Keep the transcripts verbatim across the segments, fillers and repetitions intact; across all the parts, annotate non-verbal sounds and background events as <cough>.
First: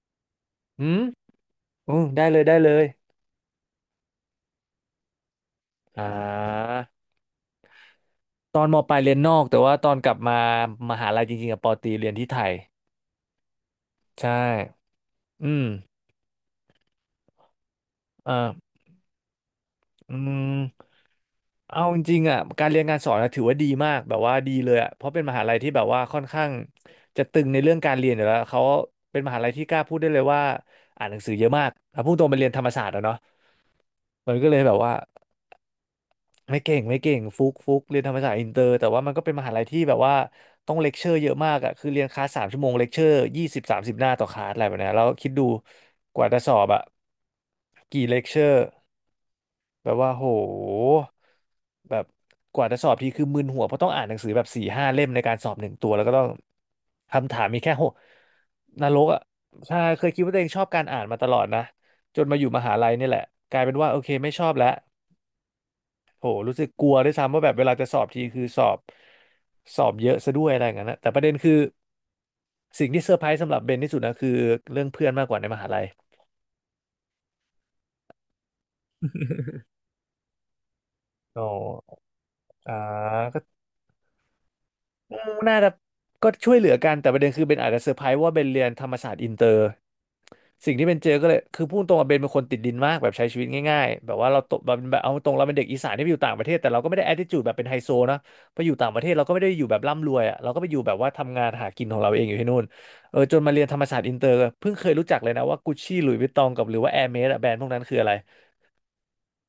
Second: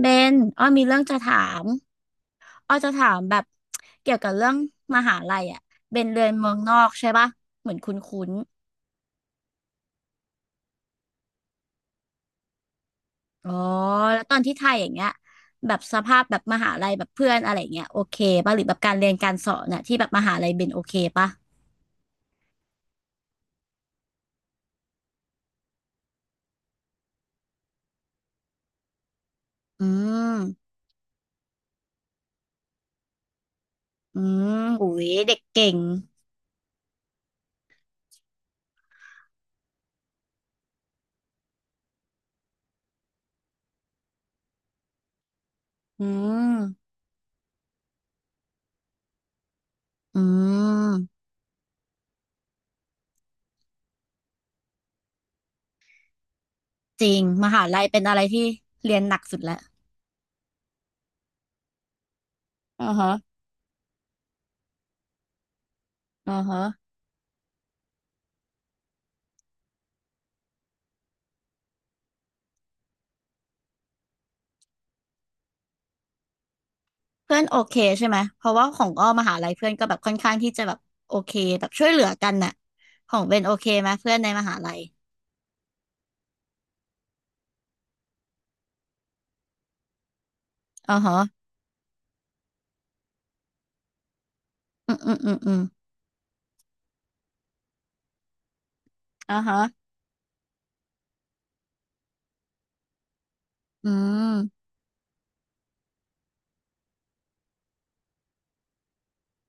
เบนอ้ออืมีเรื่มองจะถามอืมได้เลยได้เลอ้อยจะถามแบบเกี่ยวกับเรื่องมหาลัยอ่ะเบอ่านเรียนเมืองนอกใช่ปะเหมือนคุ้นตอนมปลายเรียนนอกแต่ว่าตอนกลับมามหาลัยจริงๆกับปอตรีเรียนที่ไทยๆอ๋อแล้วใช่ตอนที่ไทยอย่างเงี้ยอืมแบบสภาพแบบมหาลัยแบบเพื่อนอะไรอย่างเงี้ยโอเคเอาปะหรือแบบการเรียนการสอนน่ะที่แบอบอืมหาลัยมเบนโอเคปะเอาจริงๆอ่ะการเรียนการสอนอะถือว่าดีมากแบบว่าดีเลยอ่ะเพราะเป็นมหาลัยที่แบบว่าค่อนข้างจะตึงในเรื่องการเรียนอยู่แล้วเขาเป็นมหาลัยที่กล้าอืพูดได้เลยมว่าอ่านหนังสือเยอะมากถ้าพูดตรงไปเรียนธรรมศาสตร์อะเนาะอืมันก็มเลยแบบอุ้ว่า ยเด็กเก่งไม่เก่งไม่เก่งฟุกฟุกเรียนธรรมศาสตร์อินเตอร์แต่ว่ามันก็เป็นมหาลัยที่แบบว่าต้องเลคเชอร์เยอะมากอ่ะคือเรียนคลาสสามชั่วโมงเลคเชอร์ยี่สิบสามสิบหน้าต่อคลาสอะไรแบบเนี้ยแล้วคิดดูอืกว่าจะสอบอ่ะมกี่เลคเชอร์แบบว่าอืโหมแบบกว่าจะสอบทีคือมึนหัวเพราะต้องอ่านหนังสือแบบสี่ห้าเล่มในการสอบหนึ่งตัวแล้วก็ต้องจริงคำถามมมีหาแค่โหลัยกเป็นอะไรที่นเรีรยนกหนัอ่ะกสุดแล้วใช่เคยคิดว่าตัวเองชอบการอ่านมาตลอดนะจนมาอยู่มหาอืลัยอนี่ฮะแหละกลายเป็นว่าโอเคไม่ชอบแล้ว โหอือรู้ฮะ สึกกลัวด้วยซ้ำว่าแบบเวลาจะสอบทีคือสอบสอบเยอะซะด้วยอะไรอย่างนั้นนะแต่ประเด็นคือสิ่งที่เซอร์ไพรส์สำหรับเบนที่สุดนะคือเรื่องเพื่อนมากกว่าในมหาลัยเพื่อนโอเคใช่ไหม เพราะว่าของอ้อมหาลัยเพื่อนก็แบบค่อนข้างที่จะแบบโอเคอ๋แบบช่วยอเหลือกันน่ะอ่าของเบก็ นโอเคไหมเพื่อนในมหาลัยอืมน่าจะก็ช่วยเหลือกันแต่ประเด็นคือเบนอาจจะเซอร์ไพรส์ว่าเบนเรียนธรรมศาสตร์อินเตอร์สิ่งที่เบอ๋อนเจอฮะก็เลยคือพูดตรงว่าเบนเป็นคนติดดินมากแบบใช้ชีวิตง่ายๆแบบว่าเราโตแบบอืแบมบเอาอืมตรอืงมเราอืเป็นมเด็กอีสานที่ไปอยู่ต่างประเทศแต่เราก็ไม่ได้ attitude แบบเป็นไฮโซนะไปอยู่ต่างประเทศเราก็อ๋อไม่ได้ฮะอยู่แบบร่ำรวยอ่ะเราก็ไปอยู่แบบว่าทำงานหากินของเราเองอยู่ที่นู่นเออจนมาเรียนธรรมอืศาสตร์อินเตอร์มเพิ่งเคยรู้จักเลยนะว่ากุชชี่หลุยส์วิตตองกับหรือว่าแอร์เมสอะแบรนด์พวกนั้นคืออะไร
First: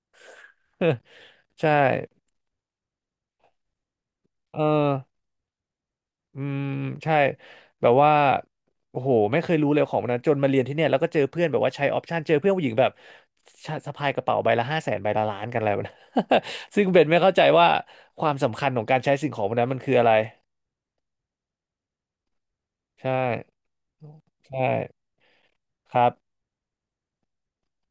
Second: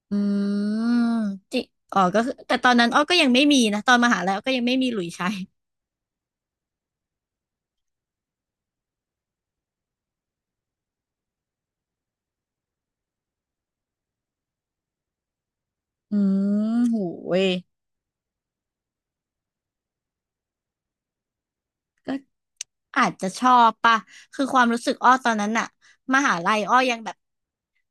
อืม <laughs> จิใช่อ๋อก็คือแต่ตอนนั้นอ้อก็ยังไม่มีนะตอนมหาลัยอ้อก็เออ ยังไม่มีหลุยส์ใช้อืมใช่แบบว่าโอ้โหไม่เคยรู้เลยของมันนะจนมาเรียนที่เนี่ยแล้วก็เจอเพื่อนแบบว่าใช้ออปชันเจอเพื่อนผู้หญิงแบบชะสะพายกระเป๋าใบละห้าแสนใบละล้านกันอะไรแบบนั้น อื <laughs> มซึ่งโหเบนไม่เข้าใจย ว่าความสำคัญของการใช้สิ่งของพวกนั้นมันคืออะไรอาใช่จจะชอบปะคือคใช่วามรู้สึกอ้อตอนนั้นน่ะครับมหาลัยอ้อยังแบบ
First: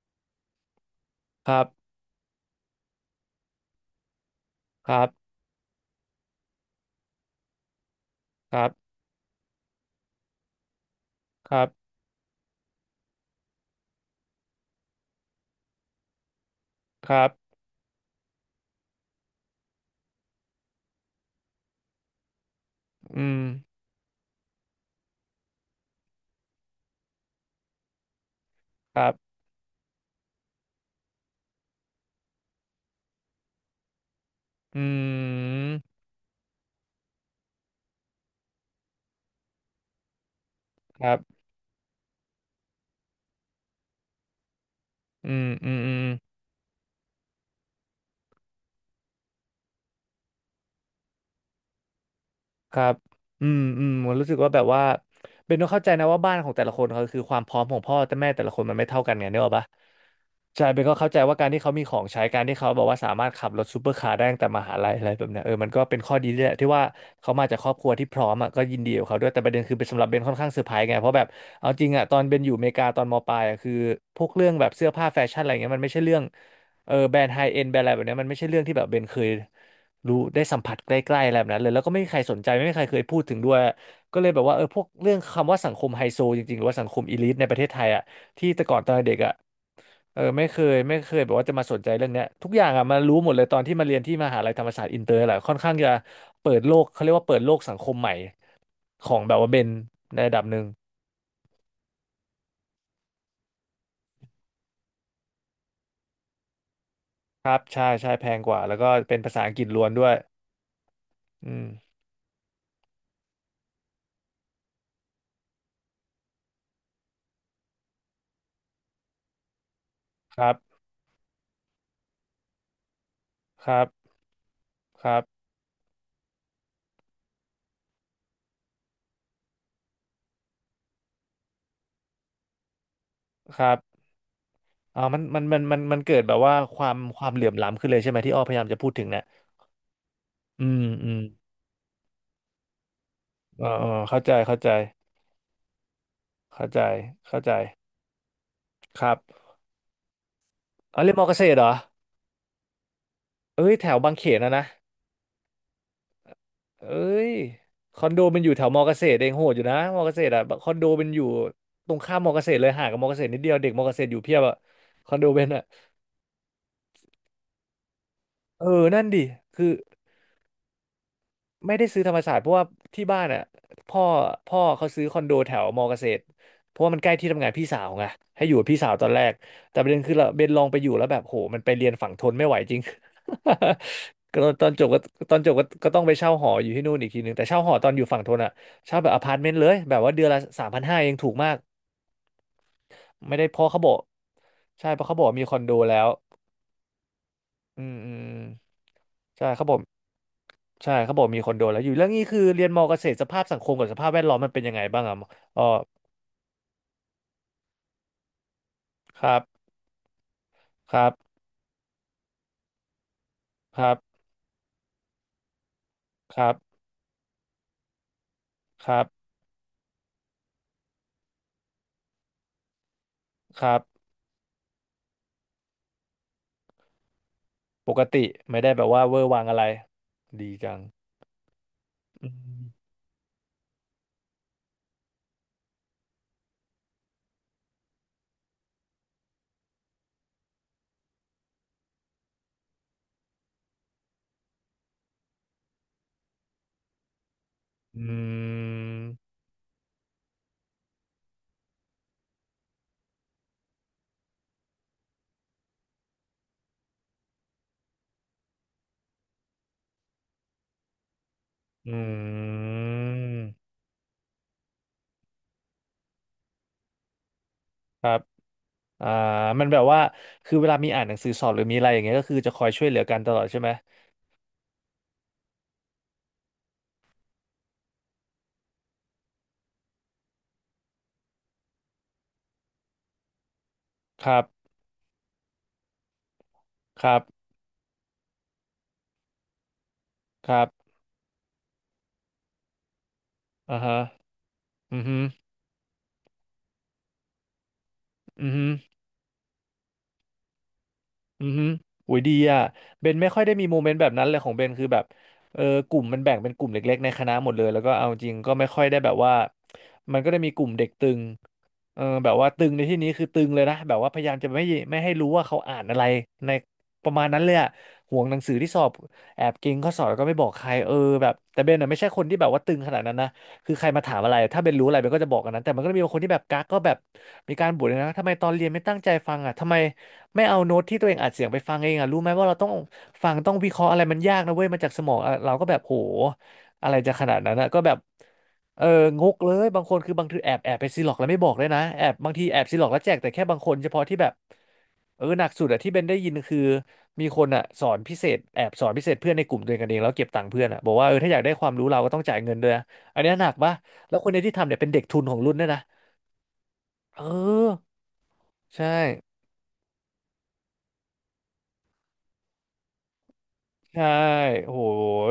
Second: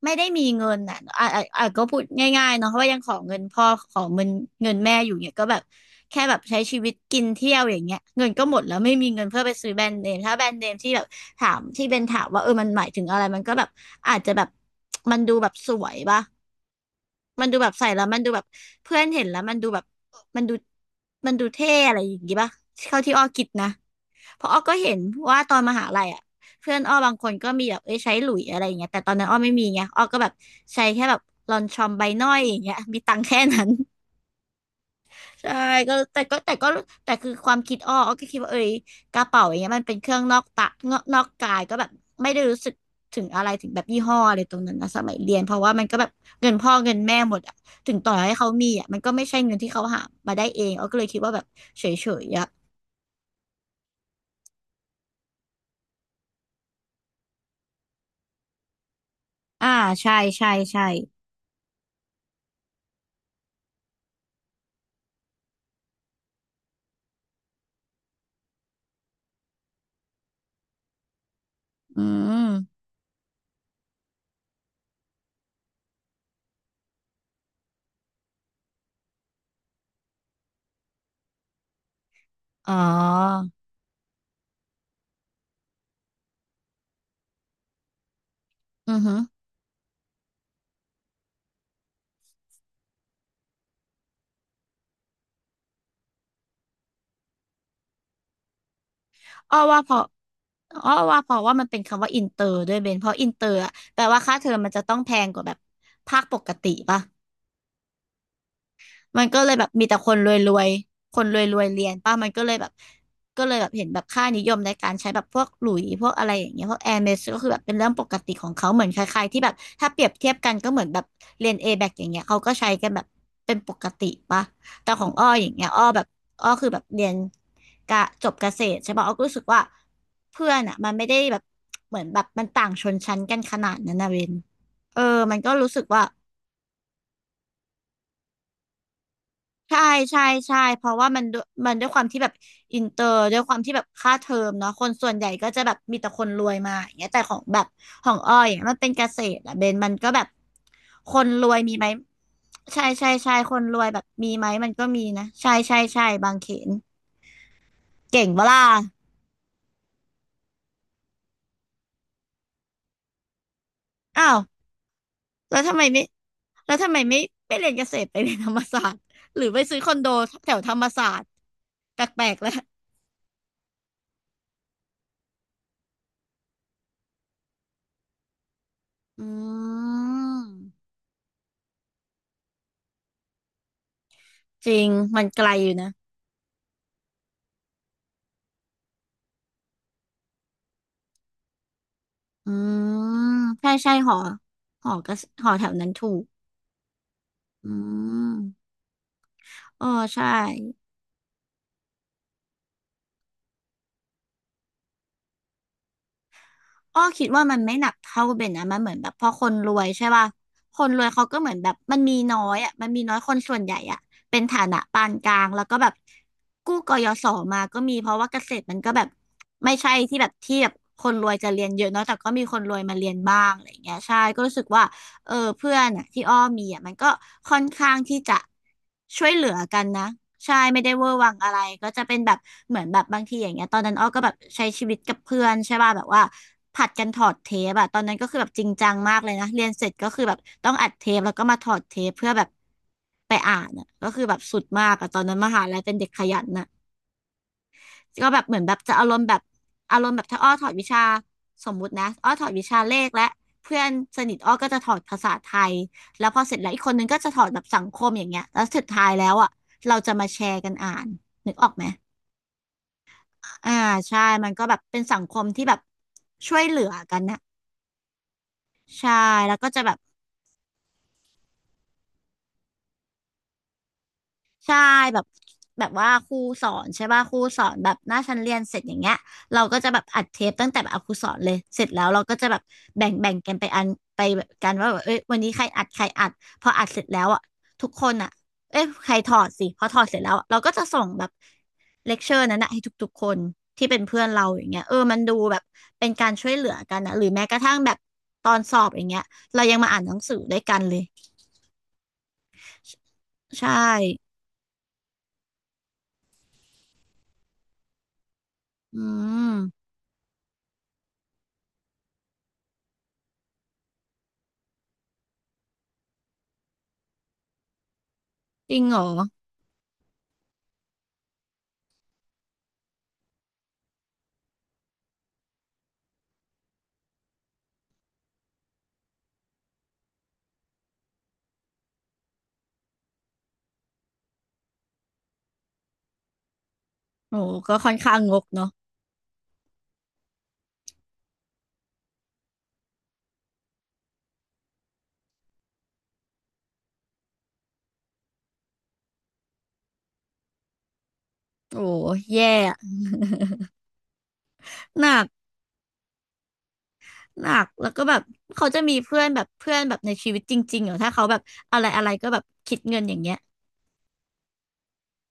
ไม่ได้มีเงินอะอ่ะอ่ะครัอ่ะก็บพูดง่ายๆเนาะเพราะว่ายังขอเงินพ่อขอเงินเงินคแม่รัอยู่เนี่ยบก็แบบแค่แบบใช้ชีวิตกินเที่ยวอย่างเงี้ยเงินก็คหมดรัแล้วไม่บมีเงินเพื่อไปซื้อแบรนด์เนมถ้าแบรนด์เนมที่แบบถาคมรัที่เบบนถามว่าเออมันหมายถึงอะไรมันก็แบบอาจจะแบบมันดูแบบสวยปะ ครัมันบดูแบบใส่แล้วมันดูแบบเพื่อนเห็นแล้วมันดูแบบมันดูมันดูเท่อะไรอย่างงี้ป่ะเท่าที่อือ้อมคิดนะเพราะอ้อก็เห็นว่าตอนมหาลัยอ่ะเพื่อนอ้อบางคนก็มีแบบเอ้ยใช้หลุยอะไรอย่างเงี้ยคแต่รัตอนนั้นอ้บอไม่มีไงอ้อก็แบบใช้แค่แบบลอนชอมใบหน้อยอย่างเงี้ยมีตังค์แค่นั้น อืใช่ก็มแต่ก็แต่ก็แต่คือความคิดอ้ออ้อก็คิดว่าเอ้ยกระเป๋าอย่างเงี้ยมันเป็นเครื่องนอกตะนอคกรันอกบกายก็แบบไม่ได้รู้สึกถึงอะไรถึงแบบยี่ห้ออะไรตรงนั้นนะสมัยอืเรียนมเพราะอืว่ามมันอืก็ม แบบเงินพ่อเงินแม่หมดอะถึงต่อให้เขามีอะมันก็ไม่ใช่เงินที่เขาหามาได้เองอ้อก็เลยคิดว่าแบบเฉยๆอะครับอืมอืมผมรู้สึกว่าแบบว่าเบนต้องเข้าใจนะว่าบ้านของแต่ละคนเขาคือความพร้อมของพ่อแต่แม่แต่ละคนมันไม่เท่ากันไงเนี่ยหรอกปะอ่าใช่ใช่ใช่เบใช่นก็เข้าใจว่าการที่เขามีของใช้การที่เขาบอกว่าสามารถขับรถซูเปอร์คาร์ได้ตั้งแต่มหาลัยอะไรแบบเนี้ยเออมันก็เป็นข้อดีด้วยแหละที่ว่าเขามาจากครอบครัวที่พร้อมอ่ะก็ยินดีกับเขาด้วยแต่ประเด็นคือเป็นสำหรับเบนค่อนข้างเซอร์ไพรส์ไงเพราะแบบเอาจริงอือ่ะตอนเบนอยู่อเมริมกาตอนมปลายอะคือพวกเรื่องแบบเสื้อผ้าแฟชั่นอะไรเงี้ยมันไม่ใช่เรื่องเออแบรนด์ไฮเอ็นแบรนด์อะไรแบบเนี้ยมันไม่ใช่เรื่องที่แบบเบนเคย รู้ได้สัมผัสใกล้ๆอะไรแบบนั้นเลยแล้วก็ไม่มีใครสนใจไม่อ๋มีใครเคยพูดถึงอด้วยก็เลยแบบว่าเออพวกเรื่องคำว่าสังคมไฮโซจริงๆหรือว่าสังคมอีลิทในประเทศไทยอ่ะที่แต่ก่อนตอนอือเด็หืกออ่ะเออไม่เคยไม่เคยแบบว่าจะมาสนใจเรื่องเนี้ยทุกอย่างอ่ะมารู้หมดเลยตอนที่มาเรียนที่มหาลัยธรรมศาสตร์อินเตอร์แหละค่อนข้างจะเปิดโลกเขาเรียกว่าเปิดโลกสังคมใหม่ของแบบว่าอ้เบอนว่าพอในระดับหนึ่งอ้อว่าเพราะว่ามันเป็นคำว่าอินเตอร์ด้วยเบนเพราะอินเตอร์อะแปลว่าค่าเทอมมันจะต้องแพงกว่าแบบภาคปกติป่ะ ครับใช่ใช่แพงกว่าแล้วก็เป็นมันภาก็ษาเลอังยกฤแบษบล้มีวนแต่ด้ควยนรวยๆคนรอืวยๆเรียนมป่ะมันก็เลยแบบก็เลยแบบเห็นแบบค่านิยมในการใช้แบบพวกหลุยส์พวกอะไรอย่างเงี้ยพวกแอร์เมสก็คือแบบเป็นเรื่องปกติของเขาเหมือนคล้ายๆที่แบบถ้าเปรียบเทียคบรักันก็บเหมือนแบบเรียน เอ แบกอย่างเงี้ยเขาก็ใช้กันแบบเป็นคปรักบติป่ะ แต่ขคองรับอ้ออย่างเงี้ยอ้อแบบอ้อคือแบบเรียนกะจบเกษตรใช่ป่ะอ้อก็รู้สึกว่าเพื่อนอ่ะมันไม่ได้แบบเหมือนแบบมันต่างชนชั้นกันขคนารัดนั้บ นนะเวนเออ่าอมันมันมันก็มันรู้มันสึกมันว่า เกิดแบบว่าความความเหลื่อมล้ำขึ้นเลยใช่ไหมที่อ้อพยายามจะพูดถึงเนี่ยใช่ใช่ใช่อืมเพราะอืว่ามมันด้วยมันด้วยความที่แบบอินเตอร์ด้วยความอ๋อที่แบอ๋บอค่าเข้าเทใจอมเข้าใจเนาะคนส่วนใหญ่ก็จะแบบมีแต่คนรวยเข้ามาใจอย่างเงี้ยแต่ขอเข้างใจแบบของอ้อยอย่างเงี้ยมันเป็นคเกรับษตรอะเบนมันก็แบบอ๋อเรีคยนมอนเกษรตวรยเหรอมีไหมใช่ใช่ใช่คนเอ้ยรแถวยวแบบบางเขมีนไหมนะนะมันก็มีนะใช่ใช่ใช่บางเขนเอ้ยคอนโดเก่งมัเวนอยู่แถล่าวมอเกษตรเองโหดอยู่นะมอเกษตรอ่ะคอนโดมันอยู่ตรงข้ามมอเกษตรเลยห่างกับมอเกษตรนิดเดียวเด็กมอเกษตรอยู่อ้าเพียวบอ่ะคอนโดเป็นแล้วอ่ะทำไมไม่แล้วทำไมไม่ไปเรียนเกษตรไปเรียนธรรมเอศาอสตร์นั่นดิหรือไปคือ ซื้อคอนโดแถวธรรมศาสตร์ไม่ได้แปซื้อธรรมลศากสตๆร์เพแล้วราะว่าที่บ้านอ่ะพ่อพ่อเขาซื้อคอนโดแถวมอเกษตรเพราะว่ามันใกล้ที่ทำงานพี่สาวไงให้อยู่กับพี่สาวตอนแรอกแต่ืประเด็นคือเราเบนลองไปอมยู่แล้วแบบโหมันไปเรียนฝั่งทนไม่ไหวจริง <laughs> ก็ตอจนริจบงก็มันตอนไกจลบก็อยู่ก็นะ ต้องไปเช่าหออยู่ที่นู่นอีกทีหนึ่งแต่เช่าหอตอนอยู่ฝั่งทนอ่ะเช่าแบบอพาร์ตเมนต์เลยแบบว่าเดือนละสามพันห้าเองถูกมากอืมไม่ได้เพราะใช่เขาบอใช่กหอหใช่อเพราะกเขาระบอกมีหอคอนแถโดวนั้นแล้ถูวกอือืมอืมมใช่เขาบอก เออใช่ใช่เขาบอกมีคนโดนแล้วอยู่เรื่องนี้คือเรียนมอเกษตรสภาพสังคมกับสภาพแวดล้อมมันเป็นยังไงบ้างอ่ะอ๋ออ้อคิดว่ามันไม่หนักเท่าเบนนะมันเหมือนแบบคพอรับคนรวยใช่ป่ะคนครวรัยบเขาก็เหมือนแบบมันมีน้อยอ่ะมันมีน้อยคนส่วนใหญ่ครัอ่ะบเป็นฐานะปานกลางแล้วก็แบบครักู้บกยศมาก็มีเพราะว่าเกษตรมันคก็รัแบบบไม่ใช่ที่แบบที่แบบคนรวยจะเรียนเยอะเนาะแต่ก็มีคนรวยมาเรียนบ้างคอะไรอรับย่างเงี้ยใช่ก็รู้สึกว่า เออเพื่อนอ่ะที่อ้อมีอ่ะมันก็ค่อนปข้างกที่ติจะไม่ได้แบบว่าเวอช่วร์ยวัเหงลืออะไรกันนะดีใช่จังไม่ได้เวอร์วังอะไรก็จะเป็นอืแบบมเหมือนแบบบางทีอย่างเงี้ยตอนนั้นอ้อก็แบบใช้ชีวิตกับเพื่อนใช่ป่ะแบบว่าผัดกันถอดเทปอะตอนนั้นก็คือแบบจริงจังมากเลยนะเรียนเสร็จก็คือแบบต้องอัดเทปแล้วก็มาถอดเทปเพื่อแบบไปอ่านอะก็คือแบบสุดมากอะตอนนั้นมหาลัยเป็นเด็กขยันอะ อืก็แบบเหมือนแบบจะอารมณ์แบมบอารมณ์แบบถ้าอ้อถอดวิชาสมมุตินะอ้อถอดวิชาเลขและเพื่อนสนิทอ้อก็จะถอดภาษาไทยแล้วพอเสร็จแล้วอีกคนนึงก็จะถอดแบบสังคมอย่างเงี้ยแล้วสุดท้ายแล้วอ่ะเราจะมาแชร์กันอ่านนึกออกไหมอืมอ่าใช่มันก็แบบเป็นสังคมที่แบบช่วยเหลือกันนะครับอ่าใช่แล้วมัก็นแบจะบแบว่าบ คือเวลามีอ่านหนังสือสอบหรือมีอะไรอย่างเงี้ยก็คือจะคอยช่วยเหลือกันตลอดใช่ไหมใช่แบบแบบว่าครูสอนใช่ป่ะครูสอนแบบหน้าชั้นเรียนเสร็จอย่างเงี้ยเราก็จะแบบอัดเทปตั้งแต่แบบเอาครูสอนเลยเสร็จแล้วเราก็จะแบบแบ่งแบ่งกันไปอันไปครัแบบบกันว่าแบบเอ้ยวันนี้ใครอัดใครอัดพออัดเสร็คจรัแล้บวอ่ะทุกคนอ่ะเอ้ยใครถอดสิพอถอดเสร็จแล้วอะคเรารัก็จะบส่งแบบเลคเชอร์นั้นนะให้ทุกๆคนอ่าที่ฮะเป็นเพื่อนเราอย่างเงี้ยเออืออฮึมันดูแบบเป็นการช่วยเหลือกันนะหรือแม้กระทั่งแบบตอืออนฮึ สอบอย่างเงี้ยเรายังมาอ่านหนังสือด้วยกันเลยอือฮึโอ้ยดีอ่ะเบนไม่ค่อยได้มีใช่โมเมนต์แบบนั้นเลยของเบนคือแบบเออกลุ่มมันแบ่งเป็นกลุ่มเล็กๆในคณะหมดเลยแล้วก็เอาจริงก็ไม่ค่อยได้อืแบบว่ามมันก็ได้มีกลุ่มเด็กตึงเออแบบว่าตึงในที่นี้คือตึงเลยนะแบบว่าพยายามจะไม่ไม่ให้รู้ว่าเขาอ่านอะไรในประมาณนั้นเลยอ่ะห่วงหนังสือที่จสริองบเหรอ แอบเก่งข้อสอบแล้วก็ไม่บอกใครเออแบบแต่เบนอ่ะไม่ใช่คนที่แบบว่าตึงขนาดนั้นนะคือใครมาถามอะไรถ้าเบนรู้อะไรเบนก็จะบอกกันนั้นแต่มันก็จะมีบางคนที่แบบกักก็แบบมีการบ่นเลยนะทำไมตอนเรียนไม่ตั้งใจฟังอ่ะทำไม ไม่เอาโน้ตที่ตัวเองอัดเสียงไปฟังเองอ่ะรู้ไหมว่าเราต้องฟังต้องวิเคราะห์อะไรมันยากนะเว้ยมันจากสมองอ่ะเราก็แบบโหอะไรจะขนาโอ้ดนั้นอ่ะก็ก็แบค่อบนข้างงกเนาะเอองกเลยบางคนคือบางทีแอบแอบไปซีล็อกแล้วไม่บอกเลยนะแอบบางทีแอบซีล็อกแล้วแจกแต่แค่บางคนเฉพาะที่แบบเออหนักสุดอะที่เบนได้ยินคือมีคนอ่ะสอนพิเศษแอบสอนพิเศษเพื่อนในกลุ่มตัวเองกันเองแล้วเก็บตังค์เพื่อนอ่ะบอกว่าเออถ้าอยากได้ความโอ้รู้เราก็ต้องจ่ายแย่เงินด้วยอะนะอันเนี้ยหนักปะแล้วคนในที่ทำเนี่ยเป็นเด็กหทุนันกของรุ่นด้วยนะเอหนักอแล้วก็แบบเขาจะใช่ มีเพื่อนแบบเพื่อนแบบในชีวิตจริงๆเหรอถ้าเขาแบบอะไรอะไรก็แบบคิดเงินอย่างเงี้ยใช่โอ้โห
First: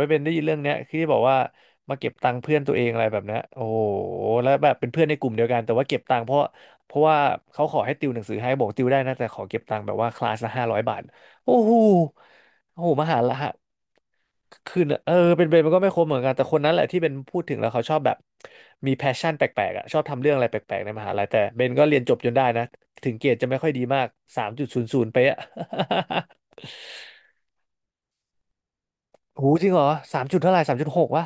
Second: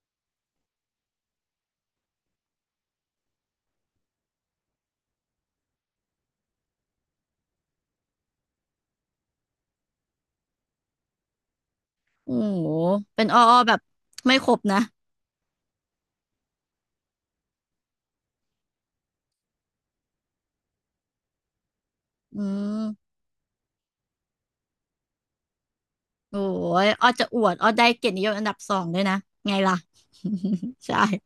เป็นได้ยินเรื่องเนี้ยคือที่บอกว่ามาเก็บตังค์เพื่อนตัวเองอะไรแบบเนี้ยโอ้โหแล้วแบบเป็นเพื่อนในกลุ่มเดียวกันแต่ว่าเก็บตังค์เพราะเพราะว่าเขาขอให้ติวหนังสือให้บอกติวได้นะแต่ขอเก็บตังค์แบบว่าคลาสละห้าร้อยบาทโอ้โหโอ้โหโอ้โหมหาเป็นละอ้อฮะอ้อแบบไม่ครบนะคือเออเป็นเบนมันก็ไม่คมเหมือนกันแต่คนนั้นแหละที่เป็นพูดถึงแล้วเขาชอบแบบมีแพชชั่นแปลกๆอ่ะชอบทำเรื่องอะไรแปลกๆในมหาลัยแต่เบนก็เรียนจบจนอืได้นะถึมงเกรดจะไม่ค่อยดีมากสามจุดศูนย์ศูนย์ไปอะ โอ้ยอ้อจะอวดอ้อได้เกียรตินิยมอันดับสองด้วยนะ <laughs> โอ้ไงโหจริงล่ะ เหรอสามจุดเท่าไหร่สามจุ <laughs> ดใช่หกวะ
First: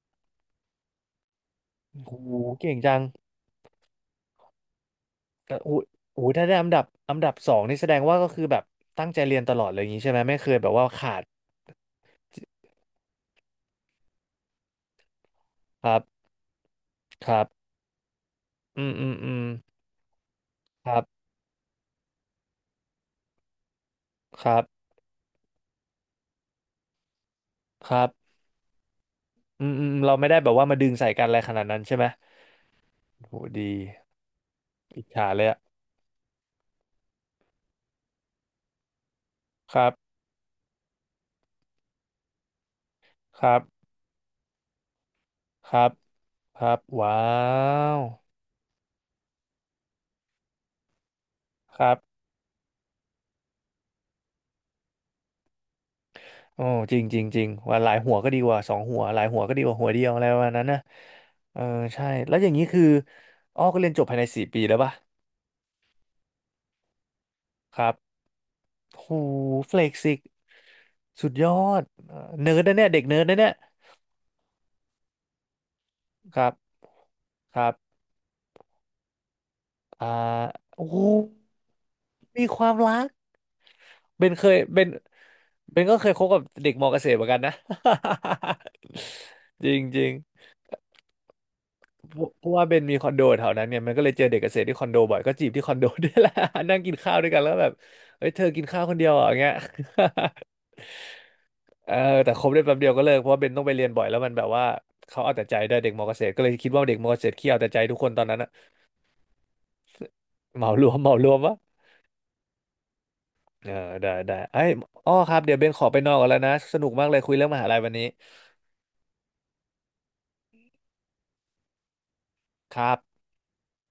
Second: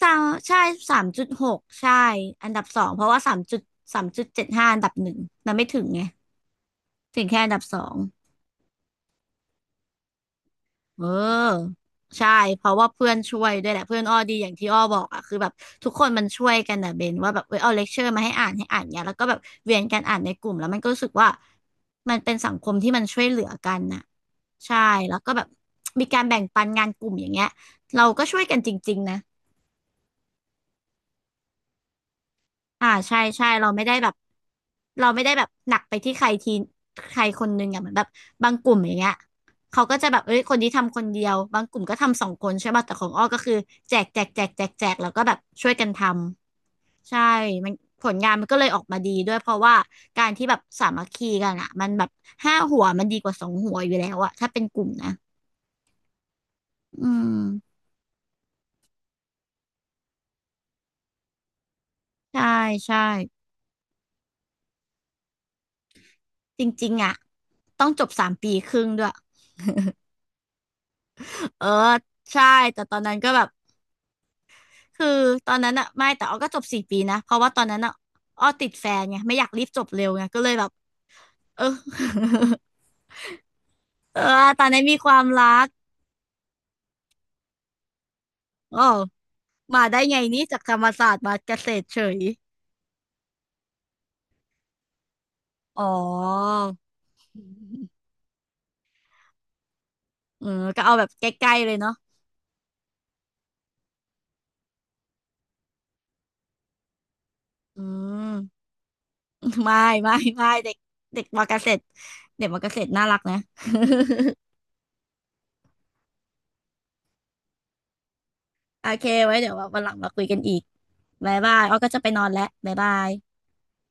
ใช่ใช่สามจุดหกใช่โอ้โหอันดับเก่งสองจัเพงราะว่าสามจุดสามจุดเจ็ดห้าอันดับหนึ่งมัแต่นไม่โอ้โหถึงไงโอ้โหถ้าได้อันดับอันถึงดับแค่สอันอดังบสนี่อแสดง งว่าก็คือแบบตั้งใจเรียนตลอดเลยอย่างนี้ใช่ไหมไม่เคยแบบว่าเขาดออใช่เพราะว่าเพื่อนช่วยด้วยแหละเพื่อนอ้อดีอย่างที่อ้อบอกอ่ะคือแบบคทุกรับคนมันช่วยกันนะเบนคว่าแบรับเออบเอาเลคเชอร์มาให้อ่านให้อ่าอืนมเนี้อืยมแล้วก็อืแบบมเวียนกันอ่านในกลุ่มแล้วมันก็ครัรู้สึกบว่ามันเป็นสังคมที่มันช่วยเหลือกันน่ะครับใช่แล้วก็แบบมีการแบ่งปันงานกลุ่มอย่างเงี้ยครัเราก็บช่วยกันจริงๆนะ อืมอืมอืมเราไม่ได้แบบว่ามาดึงใส่กันอะไรขนาดนั้นใช่ไหมอ่าใช่โหใช่เราดีไม่ได้แบบอิจเราไม่ฉาได้เลแบยบอะหนักไปที่ใครทีใครคนนึงอ่ะเหมือนแบบบางกลุ่มอย่างเงี้ยคเขารับก็จะแบบเอ้ยคนนี้ทำคนเดียวบางกลุ่มก็ทำสองคนใช่ป่ะแต่ของอ้อก็คคืรัอบแจกแจกแจกแจกแจกแล้วก็แบบช่ควยรักันบทครับำว้าใช่มันวผลงานมันก็เลยออกมาดีด้วยเพราะว่าการที่แบบสามัคคีกันอ่ะคมันรับแบบห้าหัวมันดีกว่าสองหัวอยู่แล้วอ่ะถ้าเป็นกลุ่มนะโอ้จริงอืจริงจริงว่ามหลายหัวก็ดีกว่าสองหัวหลายหัวก็ดีกว่าหัวเดียวอะไรประมาณนั้นนะเออใช่แล้วอใช่ย่างนี้คือใช่อ้อก็เรียนจบภายในสี่ปีแล้วป่ะ จริงๆอ่ะคต้อรังบจบสามปีครึ่งด้วย หูเฟล็กซิกสุดยอ <laughs> เออดเอ่อใช่เนิร์ดนะแต่เนี่ยตอเด็นกนั้เนินร์ดก็นะแบเนี่บ ยคือตอนนั้นอะไม่แต่อ้คอรัก็บจบสี่ปีนะเพราะว่าคตอนรันั้นอะบอ้อติดแฟนไงไม่อยากรีบจบอ่าเร็วไงก็เลยแบบโอ้โหเออ มีความรัก <laughs> เอเบอนเคยตอนเบนั้นนมีความรักเบนก็เคยคบกับเด็กมอเกษตรเหมือนกันนะ อ๋อ <laughs> จริงมาได้จริงไงนี่จากธรรมศาสตร์มาเกษตรเฉเพยราะเพราะว่าเบนมีคอนโดแถวนั้นเนี่ยมันก็เลยเจอเด็กเกษตรที่คอนโดบ่อยก็จีบที่คอนอ๋โด อ <laughs> ด้วยแหละ <laughs> นั่งกินข้าวด้วยกันแล้วแบบเฮ้ยเธอกินข้าวคนเดียวเหรออย่างเงี้ย เออก็เอาแบบใกล้ๆเลยเอเนาะอแต่คบได้แป๊บเดียวก็เลิกเพราะว่าเบนต้องไปเรียนบ่อยแล้วมันแบบว่าเขาเอาแต่ใจด้วยเด็กมอเกษตรก็เลยคิดว่าเด็กมอเกษตรขี้เอาแต่ใจอืทุกคนตอนม นั้นอะ <laughs> ไม่ไม่ไม่เหมาเด็กรวม <laughs> เหมาเด็กรวมมอวะเกษตรเด็กมอเกษตรน่ารักนะ เออได้ได้ <laughs> ไอ้ยอ้อครับเดี๋ยวเบนขอไปนอนก่อนแล้วนะสนุกมากเลยคุยเรื่องมหาลัยวันนี้โอเคไว้เดี๋ยววันหลังมาคุยกันอีกบ๊ายบายอ้อก็จะไปนอนแล้วบ๊าคยรับาบย